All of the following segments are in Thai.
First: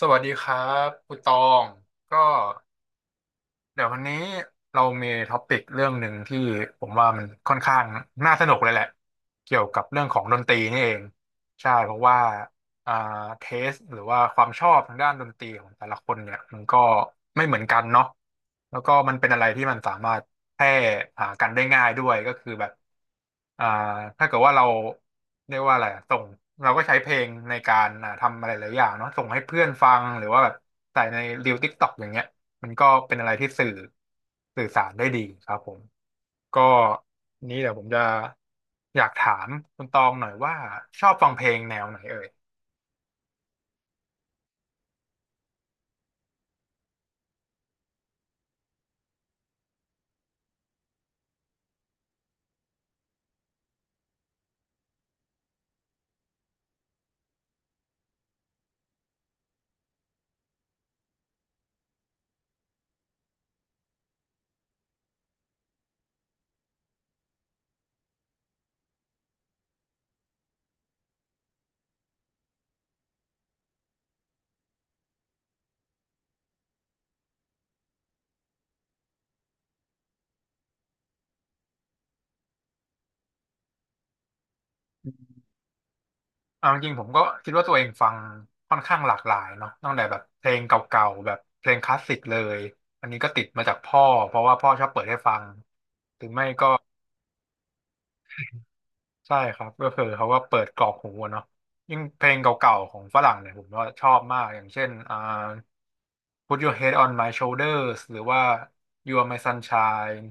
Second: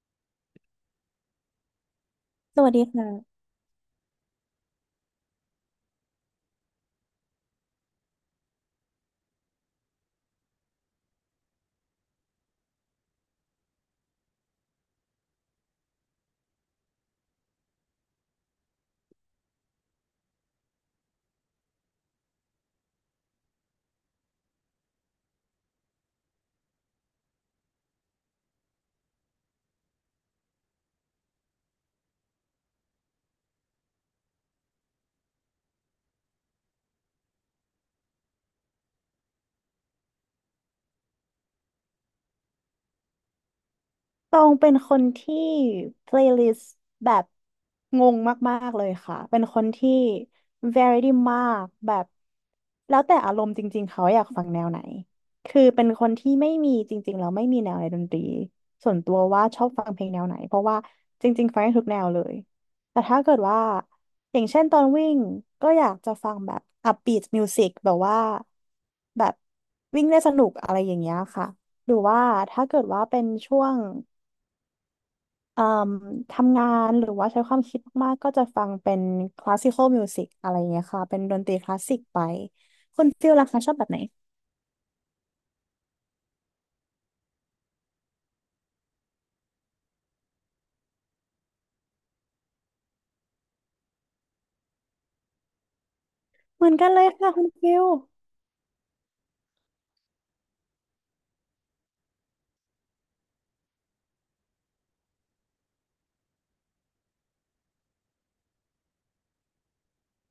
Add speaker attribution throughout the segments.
Speaker 1: สวัสดีครับคุณตองก็
Speaker 2: สวัสดีค่ะ
Speaker 1: เดี๋ยววันนี้เรามีท็อปิกเรื่องหนึ่งที่ผมว่ามันค่อนข้างน่าสนุกเลยแหละเกี่ยวกับเรื่องของดนตรีนี่เองใช่เพราะว่าอ่าเทสหรือว่าความชอบทางด้านดนตรีของแต่ละคนเนี่ยมันก็ไม่เหมือนกันเนาะแล้วก็มันเป็นอะไรที่มันสามารถแพร่หากันได้ง่ายด้วยก็คือแบบอ่าถ้าเกิดว่าเราเรียกว่าอะไรอะส่งเราก็ใช้เพลงในการทำอะไรหลายอย่างเนาะส่งให้เพื่อนฟังหรือว่าแบบใส่ในรีลติกต็อกอย่างเงี้ย มันก็เป็นอะไรที่สื่อสารได้ดีครับผมก็นี้เดี๋ยวผมจะอยากถามคุณตองหน่อยว่าชอบฟังเพลงแนวไหนเอ่ย
Speaker 2: ตองเป็นคนที่ playlist แบบงงมากๆเลยค่ะ เป็นคนที่ variety มากแบบแล้วแต่อารมณ์จริงๆเขาอยากฟังแนวไหน คือเป็นคนที่ไม่มีจริงๆแล้วไม่มีแนวในดนตรีส่วนตัวว่าชอบฟังเพลงแนวไหนเพราะว่าจริงๆฟังได้ทุกแนวเลย แต่ถ้าเกิดว่าอย่างเช่นตอนวิ่งก็อยากจะฟังแบบ upbeat music แบบว่าแบบวิ่งได้สนุกอะไรอย่างเงี้ยค่ะหรือว่าถ้าเกิดว่าเป็นช่วง เอ่มทำงานหรือว่าใช้ความคิดมากๆก็จะฟังเป็นคลาสสิคอลมิวสิกอะไรเงี้ยค่ะเป็นดนตรีคลาสสิกไปคุณฟิลล่ะคะชอบแบบไหน
Speaker 1: เอาจริงๆผมก็คิดว่าตัวเองฟังค่อนข้างหลากหลายเนาะตั้งแต่แบบเพลงเก่าๆแบบเพลงคลาสสิกเลยอันนี้ก็ติดมาจากพ่อเพราะว่าพ่อชอบเปิดให้ฟัง
Speaker 2: เหมือนกันเลยค่ะคุณฟิล
Speaker 1: ใช่ครับก็คือเขาก็เปิดกรอกหูอะเนาะยิ่งเพลงเก่าๆของฝรั่งเนี่ยผมก็ชอบมากอย่างเช่นPut Your Head on My Shoulders หรือว่า You Are My Sunshine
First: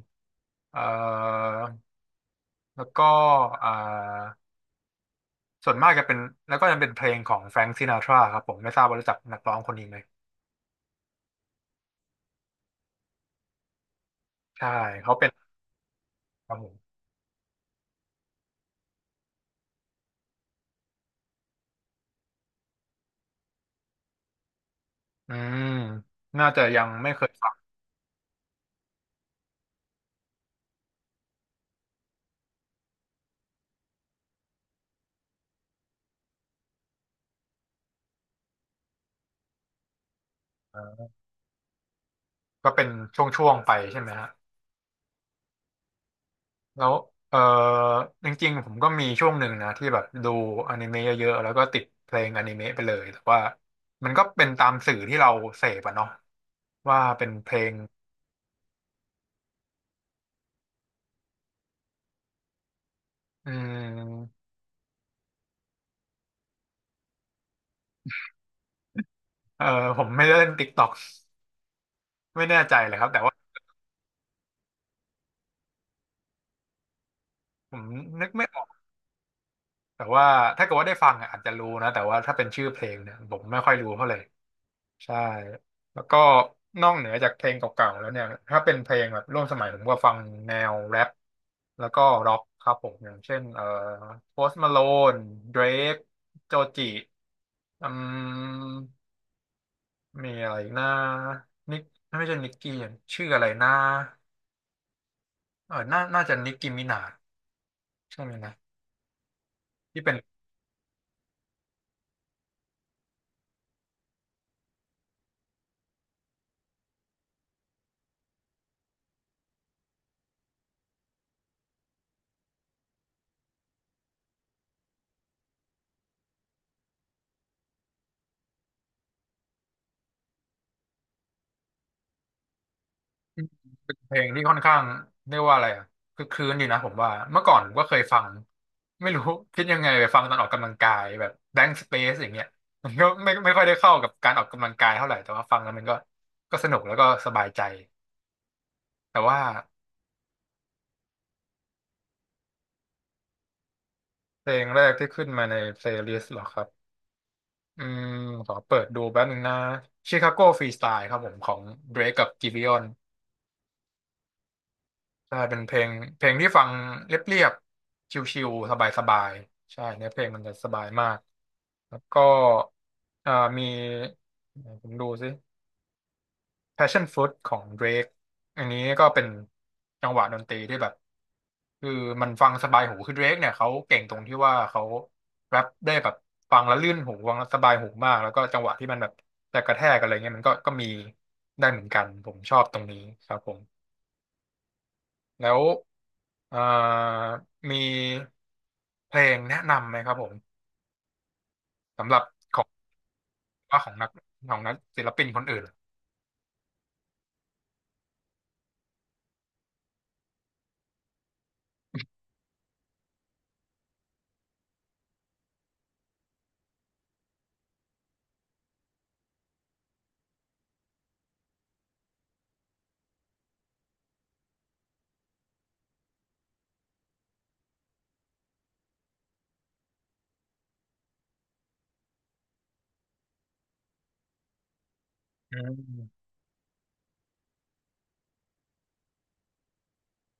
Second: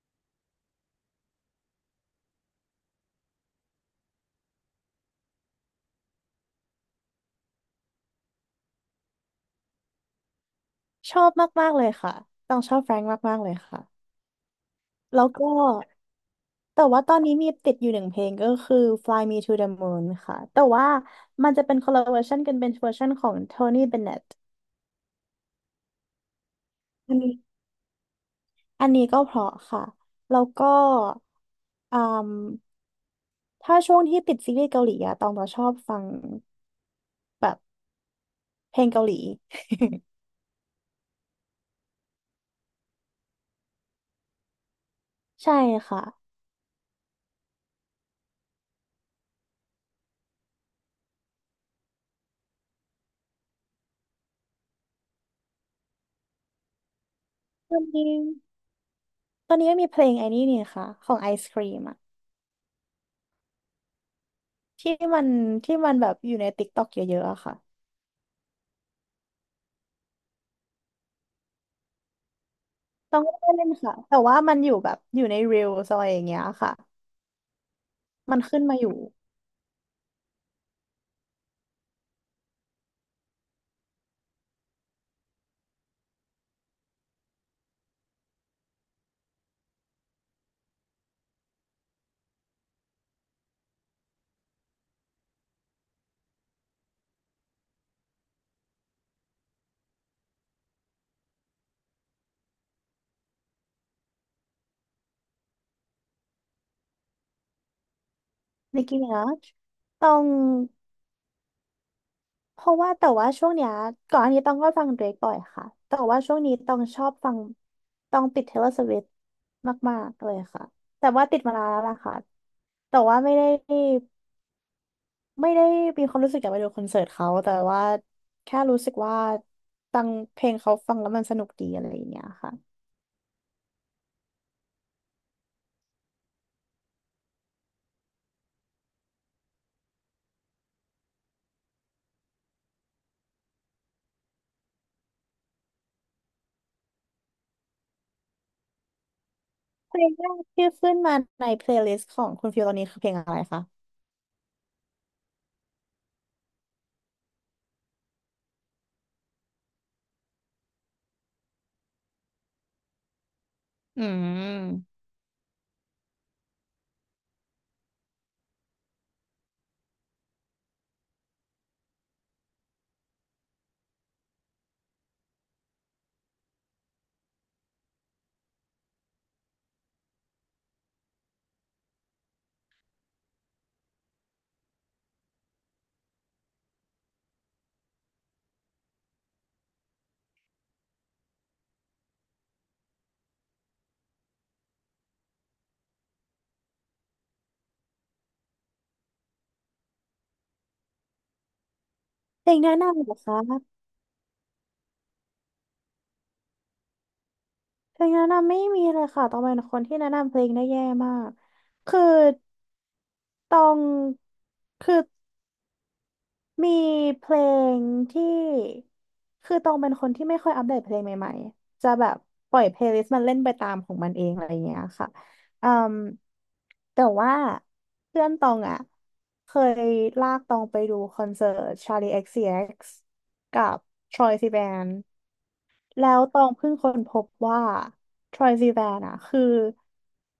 Speaker 1: เอ่อแล้วก็เอ่อส่วนมากจะเป็นแล้วก็จะเป็นเพลงของแฟรง k ์ซินาทราครับผมไม่ทราบว่ารู้จักนักร้องคนนี้ไหม
Speaker 2: ชอบมากๆเลยค่ะต้องชอบแฟรงค์มากๆเลยค่ะ
Speaker 1: ใช่เขา
Speaker 2: แล้
Speaker 1: เป็
Speaker 2: ว
Speaker 1: น
Speaker 2: ก็
Speaker 1: ครับผม
Speaker 2: แต่ว่าตอนนี้มีติดอยู่หนึ่งเพลงก็คือ Fly Me to the Moon ค่ะแต่ว่ามันจะเป็นคนละเวอร์ชันกันเป็นเวอร์ชันของ Tony Bennett
Speaker 1: อืมน่าจะยังไม่
Speaker 2: อัน
Speaker 1: เค
Speaker 2: นี้
Speaker 1: ยฟัง
Speaker 2: อันนี้ก็เพราะค่ะแล้วก็อืม ถ้าช่วงที่ติดซีรีส์เกาหลีอะตองจะชอบฟังแบบเพลงเกาหลี
Speaker 1: ก็เป็นช่วงๆไปใช่ไหมฮะ
Speaker 2: ใช่ค่ะ
Speaker 1: แล้วเออจริงๆผมก็มีช่วงหนึ่งนะที่แบบดูอนิเมะเยอะๆแล้วก็ติดเพลงอนิเมะไปเลยแต่ว่ามันก็เป็นตามสื่อที่เราเสพอะเนาะว่าเป็นเพล
Speaker 2: ต
Speaker 1: ง
Speaker 2: อนนี้ตอนนี้ก็มีเพลงไอ้นี่นี่ค่ะของไอศครีมอะ
Speaker 1: อืม
Speaker 2: ที่มันที่มันแบบอยู่ใน t ิ k กต k อกเยอะๆอะค่ะ
Speaker 1: เออผมไม่ได้เล่นติ๊กต็อกไม่แน่ใจเลยครับ
Speaker 2: ต้อ
Speaker 1: แต่
Speaker 2: งไม่
Speaker 1: ว่า
Speaker 2: ได้เล่นค่ะ แต่ว่ามันอยู่แบบอยู่ใน Reels อะไรอย่างเงี้ยค่ะ
Speaker 1: ผมนึก
Speaker 2: มัน
Speaker 1: ไม่อ
Speaker 2: ขึ้
Speaker 1: อ
Speaker 2: น
Speaker 1: ก
Speaker 2: มาอยู่
Speaker 1: แต่ว่าถ้าเกิดว่าได้ฟังอะอาจจะรู้นะแต่ว่าถ้าเป็นชื่อเพลงเนี่ยผมไม่ค่อยรู้เท่าไหร่ใช่แล้วก็นอกเหนือจากเพลงเก่าๆแล้วเนี่ยถ้าเป็นเพลงแบบร่วมสมัยผมก็ฟังแนวแร็ปแล้วก็ร็อกครับผมอย่างเช่นโพสต์มาโลนเดรกโจจิอืมมีอะไรอีกนะนิกไม่ใช่นิกกี้ชื่ออะไรนะเออน่าจะนิกกี้มินาใช่ไหมนะ
Speaker 2: Nicki Minaj
Speaker 1: ที่
Speaker 2: ต้
Speaker 1: เป็
Speaker 2: อ
Speaker 1: น
Speaker 2: ง เพราะว่าแต่ว่าช่วงเนี้ยก่อนอันนี้ต้องก็ฟังเดรกบ่อยค่ะแต่ว่าช่วงนี้ต้องชอบฟังต้องติด Taylor Swift มากๆเลยค่ะแต่ว่าติดมานานแล้วล่ะค่ะแต่ว่าไม่ได้มีความรู้สึกอยากไปดูคอนเสิร์ตเขาแต่ว่าแค่รู้สึกว่าฟังเพลงเขาฟังแล้วมันสนุกดีอะไรอย่างเงี้ยค่ะ
Speaker 1: เพลงที่ค่อนข้างเรียกว่าอะไรอะคือคลืนอยู่นะผมว่าเมื่อก่อนผมก็เคยฟังไม่รู้ คิดยังไงไปฟังตอนออกกำลังกายแบบ Blank Space อย่างเงี้ย มันก็ไม่ค่อยได้เข้ากับการออกกำลังกายเท่าไหร่แต่ว่าฟังแล้วมันก็ก็สนุกแล้วก็สบายใจแต่ว่า
Speaker 2: เพลงแรกที่ขึ้นมาในเพลย์ลิสต์ของคุณฟิวตอนนี้คือเพลงอะไรคะ
Speaker 1: เพลงแรกที่ขึ้นมาใน playlist เหรอครับอืมขอเปิดดูแป๊บนึงนะ Chicago Freestyle ครับผมของ Drake กับ Giveon
Speaker 2: อืม
Speaker 1: ใช่เป็นเพลงเพลงที่ฟังเรียบๆชิลๆสบายๆใช่เนื้อเพลงมันจะสบายมาก แล้วก็อ่ามีผมดูสิ Passion Fruit ของ Drake อันนี้ก็เป็นจังหวะดนตรีที่แบบคือมันฟังสบายหูคือ Drake เนี่ยเขาเก่งตรงที่ว่าเขาแรปได้แบบฟังแล้วลื่นหูฟังแล้วสบายหูมากแล้วก็จังหวะที่มันแบบจะกระแทกอะไรเงี้ยมันก็ก็มีได้เหมือนกันผมชอบตรงนี้ครับผมแล้วอ่ามีเพลงแนะนำไหมครับผมสำหรับ
Speaker 2: เพล
Speaker 1: ข
Speaker 2: ง
Speaker 1: อง
Speaker 2: แนะนำเหรอคะ
Speaker 1: ว่าของนักของศิลปินคนอื่น
Speaker 2: เพลงแนะนำไม่มีเลยค่ะตองเป็นคนที่แนะนำเพลงได้แย่มากคือตองคือมีเพลงที่คือตองเป็นคนที่ไม่ค่อยอัปเดตเพลงใหม่ๆจะแบบปล่อยเพลย์ลิสต์มันเล่นไปตามของมันเองอะไรอย่างเงี้ยค่ะอืมแต่ว่าเพื่อนตองอ่ะเคยลากตองไปดูคอนเสิร์ต Charlie XCX กซ์ซีเอ็กซ์กับ Troye Sivan
Speaker 1: อื
Speaker 2: แล้ว
Speaker 1: ม
Speaker 2: ตองเพิ่งค้นพบว่าทรอยซีแวนอะคือ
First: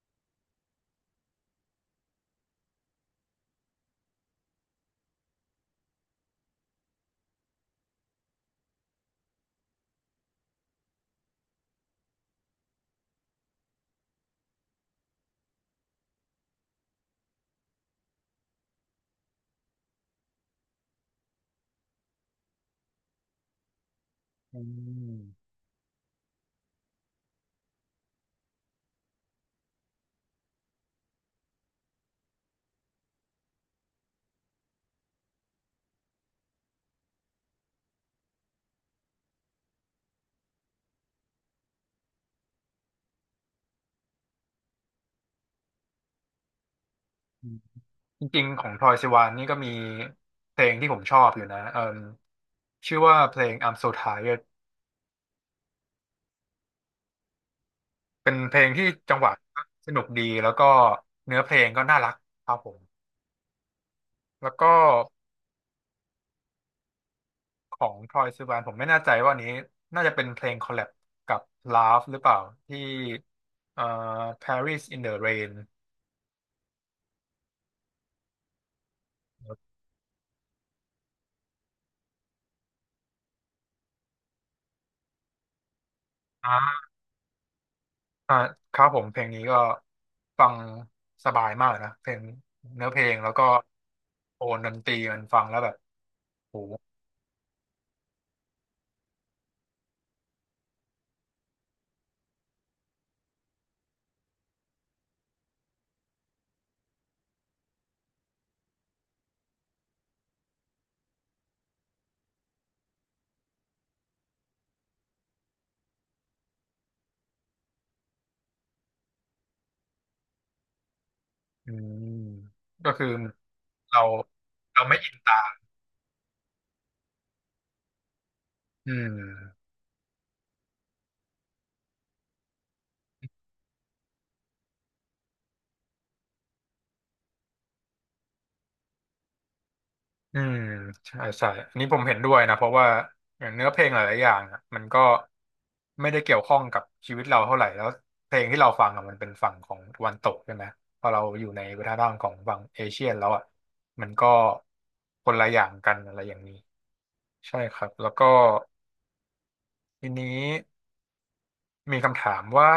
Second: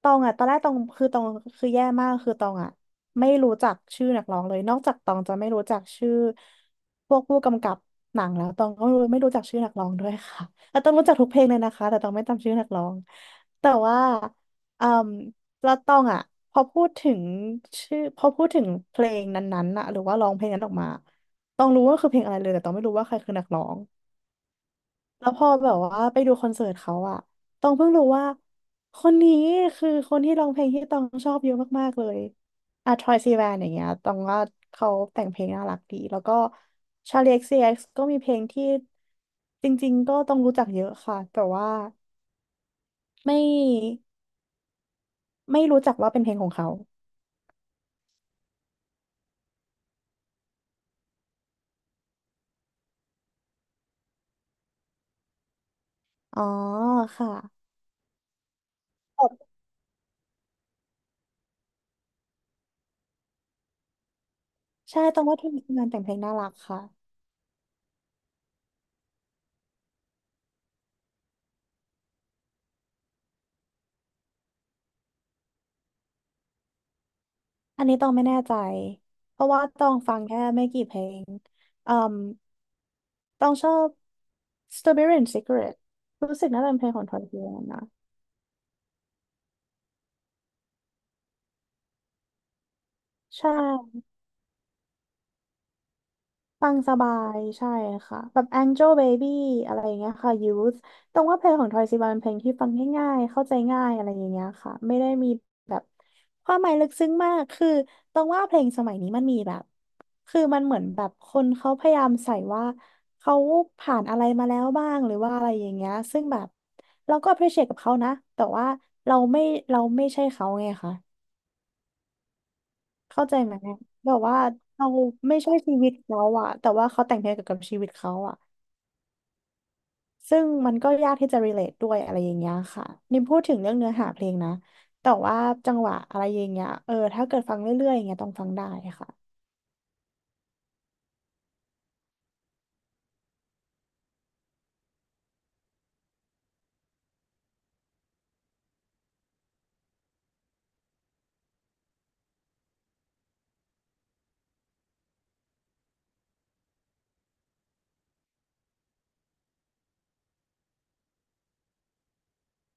Speaker 2: ตองอะตอนแรกตองคือตองคือแย่มากคือตองอะไม่รู้จักชื่อนักร้องเลยนอกจากตองจะไม่รู้จักชื่อพวกผู้กำกับหนังแล้วตองก็ไม่รู้ไม่รู้จักชื่อนักร้องด้วยค่ะ แต่ตองรู้จักทุกเพลงเลยนะคะแต่ตองไม่จำชื่อนักร้องแต่ว่าอืมแล้วตองอะพอพูดถึงชื่อพอพูดถึงเพลงนั้นๆอะหรือว่าร้องเพลงนั้นออกมาตองรู้ว่าคือเพลงอะไรเลยแต่ตองไม่รู้ว่าใครคือนักร้อง
Speaker 1: อื
Speaker 2: แล้วพอ
Speaker 1: ม
Speaker 2: แบบว่าไปดูคอนเสิร์ตเขาอะตองเพิ่งรู้ว่าคนนี้คือคนที่ร้องเพลงที่ตองชอบเยอะมากๆเลยอะทรอยซีแวนอย่างเงี้ยตองว่าเขาแต่งเพลงน่ารักดีแล้วก็ชาลี XCX กซ์ซีเอ็กซ์ก็มีเพลงที่จริงๆก็ต้องรู้จักเยอะค่ะแต่ว่าไม่ไม่รู้จักว่าเป็นเพลงของเขา
Speaker 1: อืมจริงๆของทรอยซิวานนี่ก็มีเพลงที่ผมชอบอยู่นะเอ่มชื่อว่าเพลง I'm So Tired
Speaker 2: อ๋อค่ะ
Speaker 1: เป็นเพลงที่จังหวะสนุกดีแล้วก็เนื้อเพลงก็น่ารักครับผมแล้วก็
Speaker 2: ใช่ตองว่าทีมงานแต่งเพลงน่ารักค่ะ
Speaker 1: ของทรอยซิวานผมไม่แน่ใจว่าอันนี้น่าจะเป็นเพลงคอลแลบกับ Love หรือเปล่าที่เอ่อ Paris in the Rain
Speaker 2: อันนี้ต้องไม่แน่ใจ เพราะว่าต้องฟังแค่ไม่กี่เพลงอืมต้องชอบ Strawberry and Secret รู้สึกน่าจะเป็นเพลงของทอยเทยนนะ
Speaker 1: อ่าครับผมเพลงนี้ก็ฟังสบายมากนะเพลงเนื้อเพลงแล้ว
Speaker 2: ใช
Speaker 1: ก็
Speaker 2: ่
Speaker 1: โอนดนตรีมันฟังแล้วแบบโห
Speaker 2: ฟังสบายใช่ค่ะแบบ Angel Baby อะไรอย่างเงี้ยค่ะ Youth ตรงว่าเพลงของทอยซิบเป็นเพลงที่ฟังง่ายๆเข้าใจง่ายอะไรอย่างเงี้ยค่ะไม่ได้มีแบบความหมายลึกซึ้งมากคือตรงว่าเพลงสมัยนี้มันมีแบบคือมันเหมือนแบบคนเขาพยายามใส่ว่าเขาผ่านอะไรมาแล้วบ้างหรือว่าอะไรอย่างเงี้ยซึ่งแบบเราก็ appreciate กับเขานะแต่ว่าเราไม่เราไม่ใช่เขาไง
Speaker 1: อืมก็คือ
Speaker 2: เข้าใจไหม
Speaker 1: เรา
Speaker 2: แบบว่าเรา
Speaker 1: ไม่อินตา
Speaker 2: ไม่
Speaker 1: ม
Speaker 2: ใช่ชีวิตเขาอะแต่ว่าเขาแต่งเพลงเกี่ยวกับชีวิตเขาอะ
Speaker 1: อืม
Speaker 2: ซึ่งมันก็ยากที่จะ relate ด้วยอะไรอย่างเงี้ยค่ะนี่พูดถึงเรื่องเนื้อหาเพลงนะแต่ว่าจังหวะอะไรอย่างเงี้ยเออถ้าเกิดฟังเรื่อยๆอย่างเงี้ยต้องฟังได้ค่ะ
Speaker 1: อืมใช่ใช่อันนี้ผมเห็นด้วยนะเพราะว่าอย่างเนื้อเพลงหลายๆอย่างอะมันก็ไม่ได้เกี่ยวข้องกับชีวิตเราเท่าไหร่แล้วเพลงที่เราฟังอะมันเป็นฝั่งของตะวันตกใช่ไหมพอเราอยู่ในวัฒนธรรมของฝั่งเอเชียนแล้วอ่ะมันก็คนละอย่างกันอะไรอย่างนี้ ใช่ครับแล้วก็ทีนี้มีคำถามว่า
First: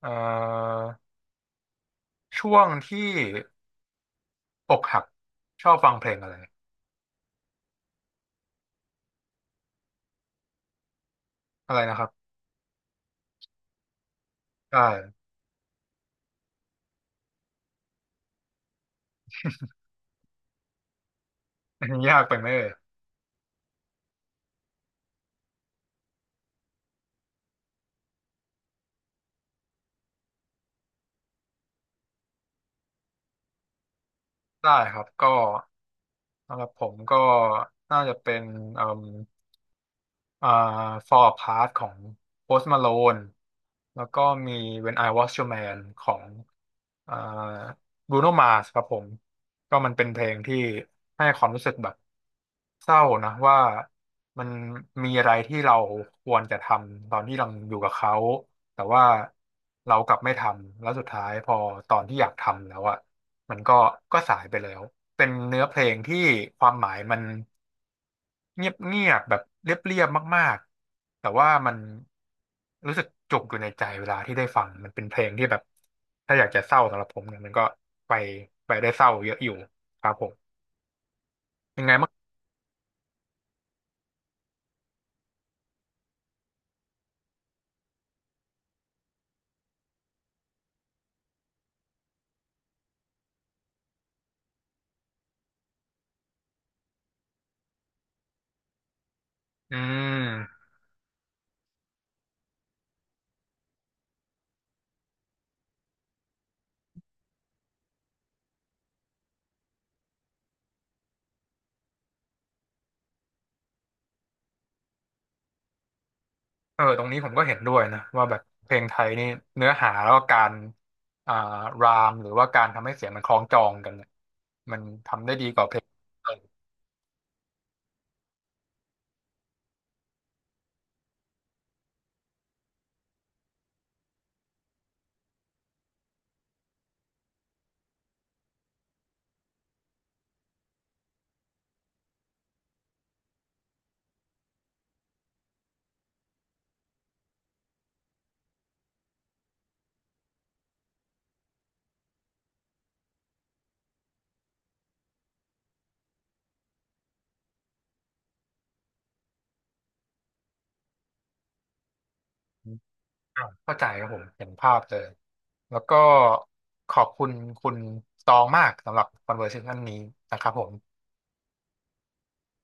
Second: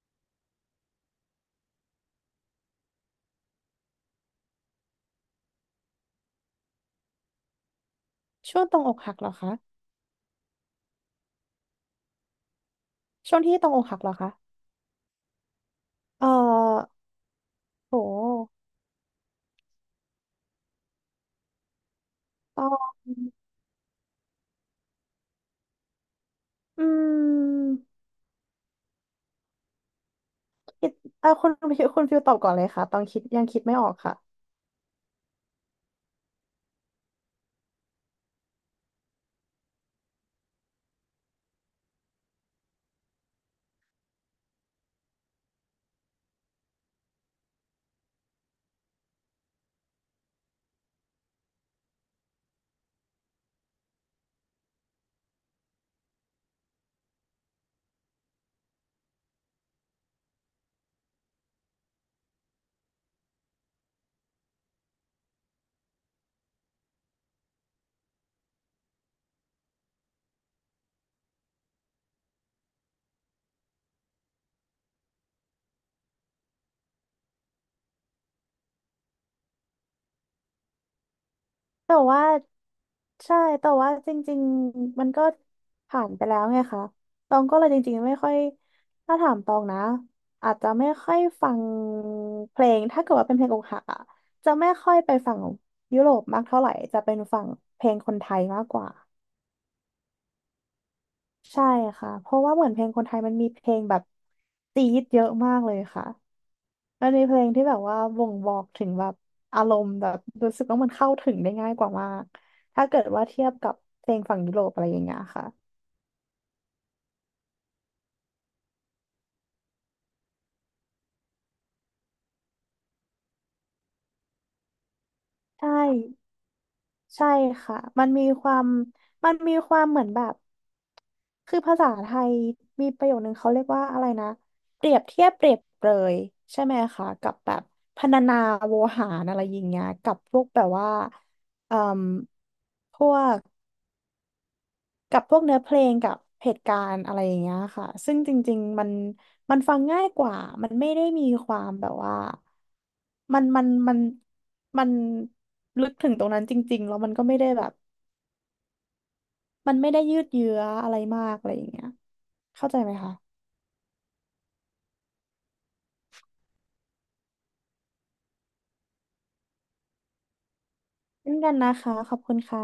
Speaker 1: เอ่อช่วงที่อกหักชอบฟังเพลงอะไร
Speaker 2: ช่วงตรงอกหักเหรอคะ
Speaker 1: อะไรนะครับ
Speaker 2: ช่วงที่ตรงอกหักเหรอคะ
Speaker 1: ได้
Speaker 2: เออโห
Speaker 1: นนยากไปไหม
Speaker 2: ตอ
Speaker 1: เอ่ย
Speaker 2: นอืมคิดเออคุณ คุณฟิลตอบก่อนเลยค่ะตอนคิดยังคิดไม่ออกค่ะ
Speaker 1: ได้ครับก็สำหรับผมก็น่าจะเป็น อ่า Fall Apart ของ Post Malone แล้วก็มี When I Was Your Man ของอ่า Bruno Mars ครับผม ก็มันเป็นเพลงที่ให้ความรู้สึกแบบเศร้านะว่ามันมีอะไรที่เราควรจะทำตอนที่เราอยู่กับเขาแต่ว่าเรากลับไม่ทำแล้วสุดท้ายพอตอนที่อยากทำแล้วอ่ะมันก็ก็สายไปแล้วเป็นเนื้อเพลงที่ความหมายมัน เงียบเงียบแบบเรียบเรียบมากๆแต่ว่ามันรู้สึกจุกอยู่ในใจเวลาที่ได้ฟังมันเป็นเพลงที่แบบถ้าอยากจะเศร้าสำหรับผมเนี่ยมันก็ไปได้เศร้าเยอะอยู่ครับผมยังไง
Speaker 2: แต่
Speaker 1: บ้า
Speaker 2: ว่า
Speaker 1: ง
Speaker 2: ใช่แต่ว่าจริงๆมันก็ผ่านไปแล้วไงคะตองก็เลยจริงๆไม่ค่อยถ้าถามตองนะอาจจะไม่ค่อยฟังเพลงถ้าเกิดว่าเป็นเพลงอกหักอะจะไม่ค่อยไปฝั่งยุโรปมากเท่าไหร่จะเป็นฝั่งเพลงคนไทยมากกว่า
Speaker 1: อืม
Speaker 2: ใช่ค่ะเพราะว่าเหมือนเพลงคนไทยมันมีเพลงแบบจี๊ดเยอะมากเลยค่ะ มันมีเพลงที่แบบว่าบ่งบอกถึงแบบอารมณ์แบบรู้สึกว่ามันเข้าถึงได้ง่ายกว่ามากถ้าเกิดว่าเทียบกับเพลงฝั่งยุโรปอะไรอย่างเงี้ยค่ะ
Speaker 1: เออตรงนี้ผมก็เห็นด้วยนะว่าแบบเพลงไทยนี่เนื้อหาแล้วก็การอ่ารามหรือว่าการทำให้เสียงมันคล้องจองกันเนี่ยมันทำได้ดีกว่า
Speaker 2: ใช่
Speaker 1: เพลง
Speaker 2: ใช่ค่ะมันมีความมันมีความเหมือนแบบคือภาษาไทยมีประโยคนึงเขาเรียกว่าอะไรนะเปรียบเทียบเปรียบเปรยใช่ไหมคะกับแบบพรรณนาโวหารอะไรอย่างเงี้ยกับพวกแบบว่าเอ่มพวก กับพวกเนื้อเพลงกับเหตุการณ์อะไรอย่างเงี้ยค่ะซึ่งจริงๆมันมันฟังง่ายกว่ามันไม่ได้มีความแบบว่ามันมันมันมันลึกถึงตรงนั้นจริงๆแล้วมันก็ไม่ได้แบบมันไม่ได้ยืดเยื้ออะไรมากอะไรอย่างเงี้ยเข้าใจไหมคะ
Speaker 1: อ่ะเข้าใจครับผมเห็นภาพเลยแล้วก็ขอบคุณคุณตองมากสำหรับ conversation นี้นะครับผม
Speaker 2: เช่นกันนะคะขอบคุณค่ะ